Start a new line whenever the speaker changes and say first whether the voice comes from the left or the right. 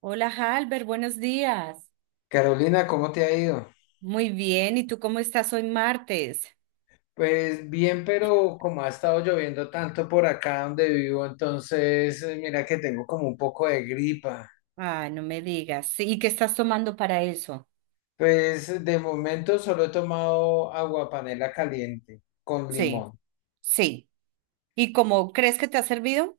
right: Hola, Halber, buenos días.
left: Carolina, ¿cómo te ha ido?
right: Muy bien, ¿y tú cómo estás hoy martes?
left: Pues bien, pero como ha estado lloviendo tanto por acá donde vivo, entonces mira que tengo como un poco de gripa.
right: Ah, no me digas. Sí, ¿y qué estás tomando para eso?
left: Pues de momento solo he tomado agua panela caliente con
right: Sí,
left: limón.
right: sí. ¿Y cómo crees que te ha servido?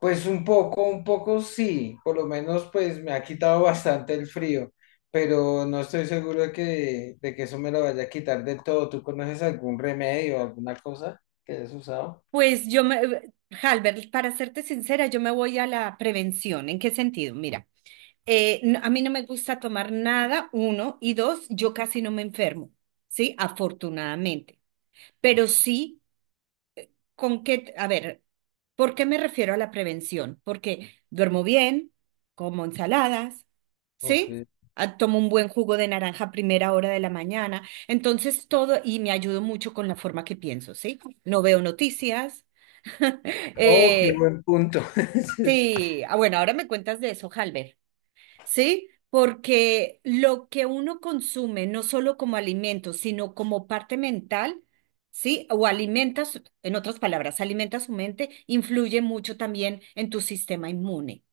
left: Pues un poco sí, por lo menos pues me ha quitado bastante el frío, pero no estoy seguro de que eso me lo vaya a quitar del todo. ¿Tú conoces algún remedio, alguna cosa que hayas usado?
right: Pues yo me, Halber, para serte sincera, yo me voy a la prevención. ¿En qué sentido? Mira, a mí no me gusta tomar nada, uno, y dos, yo casi no me enfermo, ¿sí? Afortunadamente. Pero sí ¿con qué? A ver, ¿por qué me refiero a la prevención? Porque duermo bien, como ensaladas,
left: Ok.
right: ¿sí? Ah, tomo un buen jugo de naranja a primera hora de la mañana. Entonces todo, y me ayudo mucho con la forma que pienso, ¿sí? No veo noticias.
left: Oh, qué
right: Eh,
left: buen punto.
right: sí, ah, bueno, ahora me cuentas de eso, Halber. ¿Sí? Porque lo que uno consume, no solo como alimento, sino como parte mental, ¿sí? O alimentas, en otras palabras, alimenta su mente, influye mucho también en tu sistema inmune.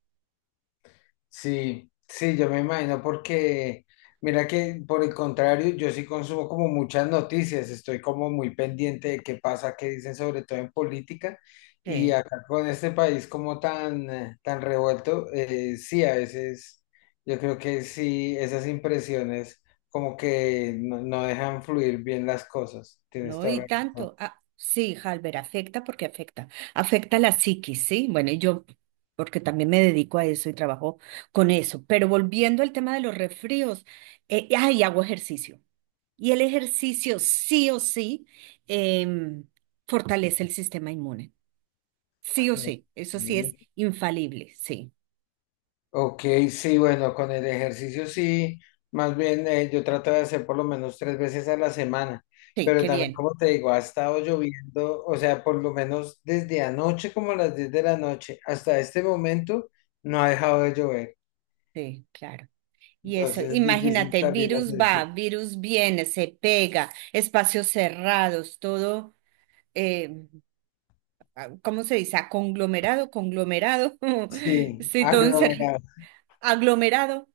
left: Sí, sí, yo me imagino porque, mira que por el contrario, yo sí consumo como muchas noticias, estoy como muy pendiente de qué pasa, qué dicen, sobre todo en política, y
right: Sí.
left: acá con este país como tan revuelto, sí, a veces yo creo que sí, esas impresiones como que no dejan fluir bien las cosas, tienes
right: ¿No?
left: toda
right: Y
left: la
right: tanto. Ah, sí, Halber, afecta porque afecta. Afecta la psiquis, ¿sí? Bueno, y yo, porque también me dedico a eso y trabajo con eso. Pero volviendo al tema de los resfríos, ay, hago ejercicio. Y el ejercicio sí o sí em, fortalece el sistema inmune. Sí o
left: razón.
right: sí, eso sí es infalible, sí.
left: Ok, sí, bueno, con el ejercicio sí, más bien yo trato de hacer por lo menos tres veces a la semana,
right: Sí,
left: pero
right: qué
left: también
right: bien.
left: como te digo, ha estado lloviendo, o sea, por lo menos desde anoche como a las 10 de la noche hasta este momento no ha dejado de llover,
right: Sí, claro. Y eso,
left: entonces es difícil
right: imagínate,
left: salir a
right: virus
left: hacer
right: va,
left: ejercicio.
right: virus viene, se pega, espacios cerrados, todo, eh, ah, ¿cómo se dice? Ah, conglomerado, conglomerado.
left: Sí,
right: Sí, todo encerrado.
left: aglomerado,
right: Aglomerado.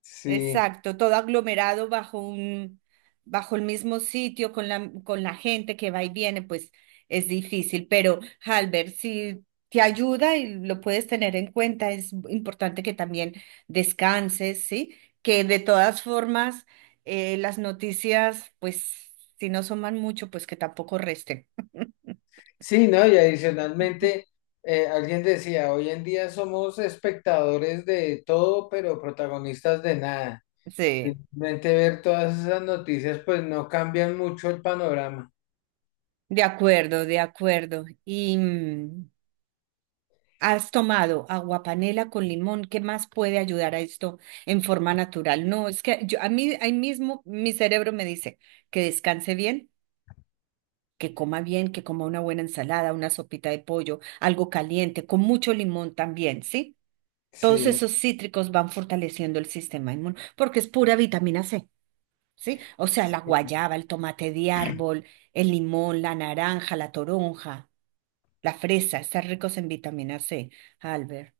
left: sí,
right: Exacto, todo aglomerado bajo un, bajo el mismo sitio con la gente que va y viene, pues es difícil, pero Halber, si te ayuda y lo puedes tener en cuenta, es importante que también descanses, ¿sí? Que de todas formas las noticias, pues si no suman mucho, pues que tampoco resten.
left: sí, ¿no? Y adicionalmente, alguien decía, hoy en día somos espectadores de todo, pero protagonistas de nada.
right: Sí,
left: Simplemente ver todas esas noticias, pues no cambian mucho el panorama.
right: de acuerdo, de acuerdo. Y, has tomado aguapanela con limón, ¿qué más puede ayudar a esto en forma natural? No, es que yo, a mí ahí mismo mi cerebro me dice que descanse bien, que coma una buena ensalada, una sopita de pollo, algo caliente, con mucho limón también, ¿sí? Todos
left: Sí,
right: esos cítricos van fortaleciendo el sistema inmune porque es pura vitamina C, ¿sí? O sea, la
left: sí,
right: guayaba, el tomate de árbol, el limón, la naranja, la toronja, la fresa, están ricos en vitamina C, Albert.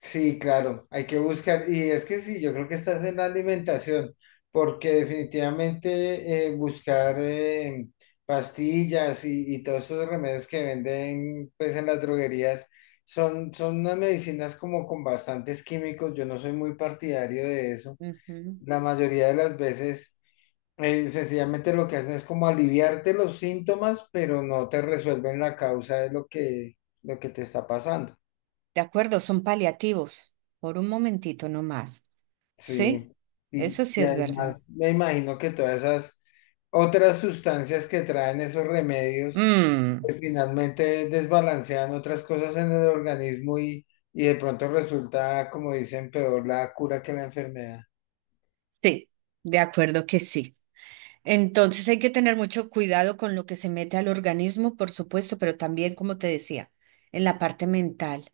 left: sí, claro, hay que buscar. Y es que sí, yo creo que estás en la alimentación, porque definitivamente buscar pastillas y todos estos remedios que venden pues en las droguerías son unas medicinas como con bastantes químicos. Yo no soy muy partidario de eso.
right: Ujú.
left: La mayoría de las veces sencillamente lo que hacen es como aliviarte los síntomas, pero no te resuelven la causa de lo que te está pasando.
right: De acuerdo, son paliativos. Por un momentito nomás. ¿Sí?
left: Sí. Y,
right: Eso sí
left: y
right: es verdad.
left: además me imagino que todas esas otras sustancias que traen esos remedios,
right: Mm,
left: pues finalmente desbalancean otras cosas en el organismo y de pronto resulta, como dicen, peor la cura que la enfermedad.
right: sí, de acuerdo que sí. Entonces hay que tener mucho cuidado con lo que se mete al organismo, por supuesto, pero también, como te decía, en la parte mental,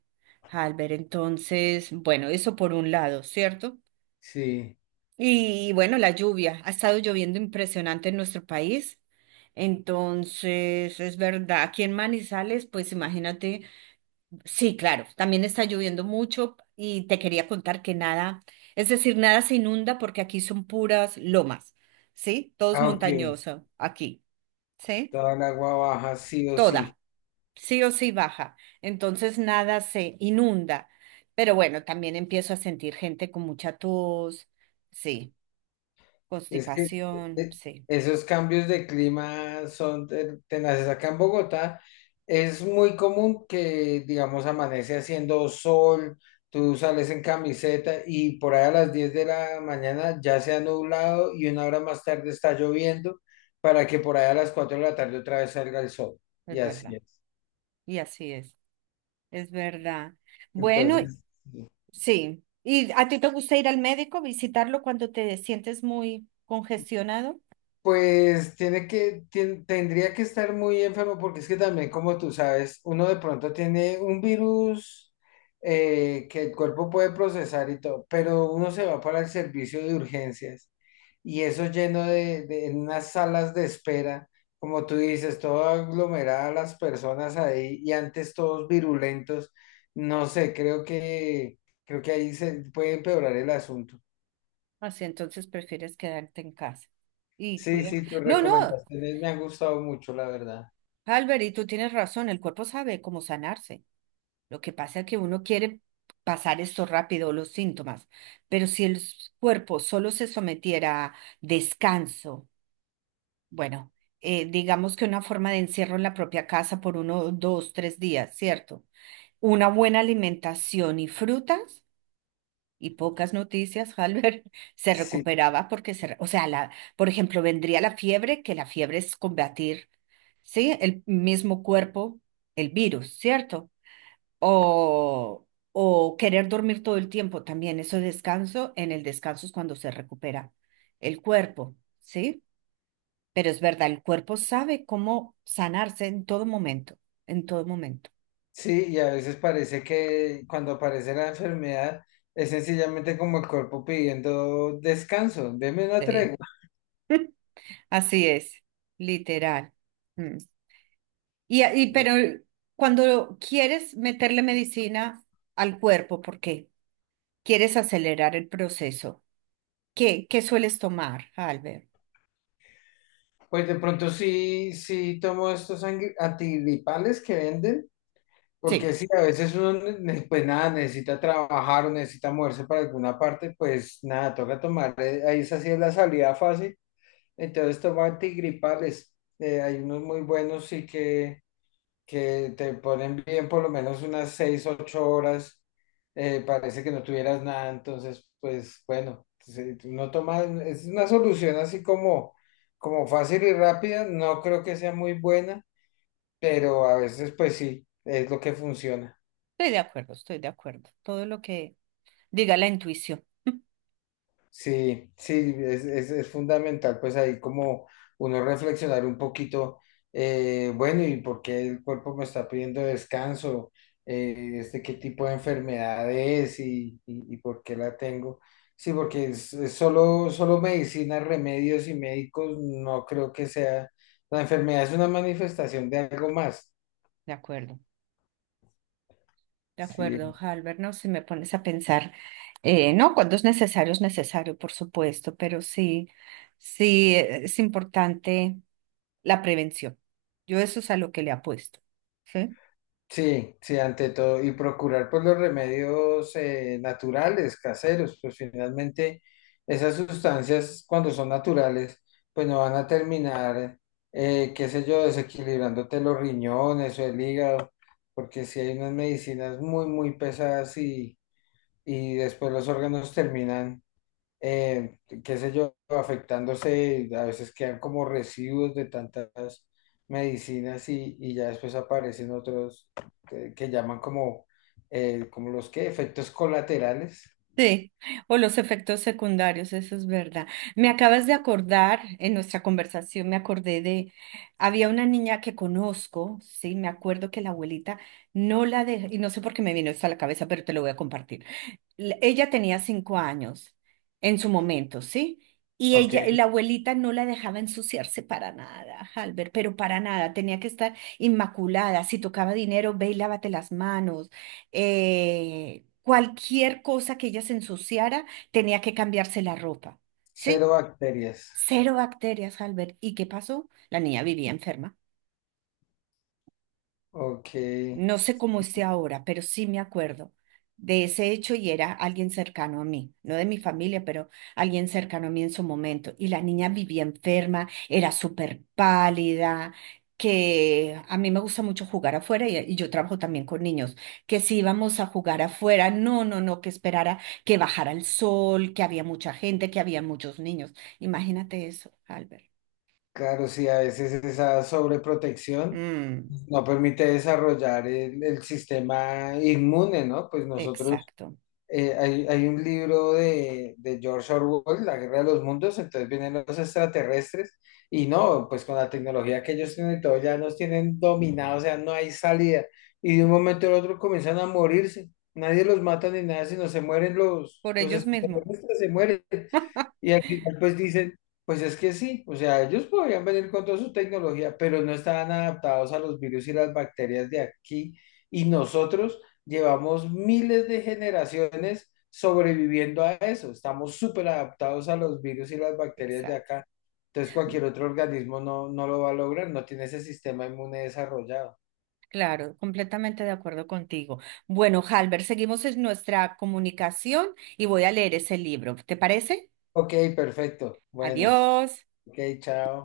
right: Albert. Entonces, bueno, eso por un lado, ¿cierto?
left: Sí.
right: Y bueno, la lluvia. Ha estado lloviendo impresionante en nuestro país. Entonces, es verdad, aquí en Manizales, pues imagínate. Sí, claro, también está lloviendo mucho y te quería contar que nada, es decir, nada se inunda porque aquí son puras lomas, ¿sí? Todo es
left: Ah, ok.
right: montañoso aquí, ¿sí?
left: Toda el agua baja, sí o sí.
right: Toda, sí o sí baja, entonces nada se inunda, pero bueno, también empiezo a sentir gente con mucha tos, sí,
left: Es que
right: constipación,
left: eh,
right: sí,
left: esos cambios de clima son tenaces. Acá en Bogotá es muy común que, digamos, amanece haciendo sol, tú sales en camiseta y por ahí a las 10 de la mañana ya se ha nublado y una hora más tarde está lloviendo para que por ahí a las 4 de la tarde otra vez salga el sol. Y
right: es verdad,
left: así es.
right: y así es verdad. Bueno,
left: Entonces,
right: sí. ¿Y a ti te gusta ir al médico, visitarlo cuando te sientes muy congestionado?
left: pues tendría que estar muy enfermo porque es que también, como tú sabes, uno de pronto tiene un virus que el cuerpo puede procesar y todo, pero uno se va para el servicio de urgencias y eso lleno de en unas salas de espera, como tú dices, todo aglomerada las personas ahí y antes todos virulentos, no sé, creo que ahí se puede empeorar el asunto.
right: Así entonces prefieres quedarte en casa y
left: Sí,
right: cuidar.
left: sí, tus
right: No, no,
left: recomendaciones me han gustado mucho, la verdad.
right: Albert, y tú tienes razón, el cuerpo sabe cómo sanarse. Lo que pasa es que uno quiere pasar esto rápido, los síntomas, pero si cuerpo solo se sometiera a descanso, bueno, digamos que una forma de encierro en la propia casa por uno, dos, tres días, ¿cierto? Una buena alimentación y frutas. Y pocas noticias, Halber, se
left: Sí,
right: recuperaba porque o sea, la, por ejemplo, vendría la fiebre, que la fiebre es combatir, ¿sí? El mismo cuerpo, el virus, ¿cierto? O, o querer dormir todo el tiempo, también eso descanso, en el descanso es cuando se recupera el cuerpo, ¿sí? Pero es verdad, el cuerpo sabe cómo sanarse en todo momento, en todo momento.
left: sí, y a veces parece que cuando aparece la enfermedad es sencillamente como el cuerpo pidiendo descanso, deme una
right: Sí.
left: tregua.
right: Así es, literal. Mm. Y
left: Y,
right: pero cuando quieres meterle medicina al cuerpo, porque quieres acelerar el proceso, ¿qué, qué sueles tomar, Albert?
left: Pues de pronto sí, sí tomo estos antigripales que venden, porque
right: Sí,
left: sí, a veces uno, pues nada, necesita trabajar o necesita moverse para alguna parte, pues nada, toca tomar, ahí esa sí es la salida fácil, entonces tomo antigripales, hay unos muy buenos sí que te ponen bien por lo menos unas 6, 8 horas, parece que no tuvieras nada, entonces, pues bueno, si no tomas, es una solución así como fácil y rápida, no creo que sea muy buena, pero a veces pues sí, es lo que funciona.
right: estoy de acuerdo, estoy de acuerdo. Todo lo que diga la intuición.
left: Sí, sí, es fundamental, pues ahí como uno reflexionar un poquito, bueno, ¿y por qué el cuerpo me está pidiendo descanso? ¿Qué tipo de enfermedad es y por qué la tengo? Sí, porque es solo, solo medicina, remedios y médicos, no creo que sea, la enfermedad es una manifestación de algo más.
right: De acuerdo, de
left: Sí,
right: acuerdo, Albert, no si me pones a pensar, no, cuando es necesario, por supuesto, pero sí, sí es importante la prevención. Yo eso es a lo que le apuesto, ¿sí?
left: sí, sí, ante todo, y procurar pues los remedios naturales, caseros, pues finalmente esas sustancias cuando son naturales, pues no van a terminar, qué sé yo, desequilibrándote los riñones o el hígado, porque si hay unas medicinas muy, muy pesadas y después los órganos terminan qué sé yo, afectándose, a veces quedan como residuos de tantas medicinas y ya después aparecen otros que llaman como los que, efectos colaterales.
right: Sí, o los efectos secundarios, eso es verdad. Me acabas de acordar, en nuestra conversación me acordé de, había una niña que conozco, sí, me acuerdo que la abuelita no la dejó, y no sé por qué me vino esto a la cabeza, pero te lo voy a compartir ella tenía 5 años en su momento, ¿sí? Y
left: Ok.
right: ella, la abuelita no la dejaba ensuciarse para nada, Albert, pero para nada, tenía que estar inmaculada. Si tocaba dinero, ve y lávate las manos. Cualquier cosa que ella se ensuciara, tenía que cambiarse la ropa,
left: Cero
right: ¿sí?
left: bacterias.
right: Cero bacterias, Albert. ¿Y qué pasó? La niña vivía enferma.
left: Ok,
right: No sé cómo esté ahora, pero sí me acuerdo de ese hecho y era alguien cercano a mí, no de mi familia, pero alguien cercano a mí en su momento. Y la niña vivía enferma, era súper pálida, que a mí me gusta mucho jugar afuera y yo trabajo también con niños, que si íbamos a jugar afuera, no, no, no, que esperara que bajara el sol, que había mucha gente, que había muchos niños. Imagínate eso, Albert.
left: claro, sí, a veces esa sobreprotección
right: Mm,
left: no permite desarrollar el sistema inmune, ¿no? Pues nosotros
right: exacto.
left: hay un libro de George Orwell, La Guerra de los Mundos, entonces vienen los extraterrestres y no, pues con la tecnología que ellos tienen y todo, ya nos tienen dominados, o sea, no hay salida. Y de un momento al otro comienzan a morirse. Nadie los mata ni nada, sino se mueren los,
right: Por
left: los
right: ellos mismos.
left: extraterrestres, se mueren. Y al final pues dicen, pues es que sí, o sea, ellos podrían venir con toda su tecnología, pero no estaban adaptados a los virus y las bacterias de aquí. Y nosotros llevamos miles de generaciones sobreviviendo a eso. Estamos súper adaptados a los virus y las bacterias de
right: Exacto.
left: acá. Entonces cualquier otro organismo no lo va a lograr, no tiene ese sistema inmune desarrollado.
right: Claro, completamente de acuerdo contigo. Bueno, Halber, seguimos en nuestra comunicación y voy a leer ese libro. ¿Te parece?
left: Ok, perfecto. Bueno,
right: Adiós.
left: ok, chao.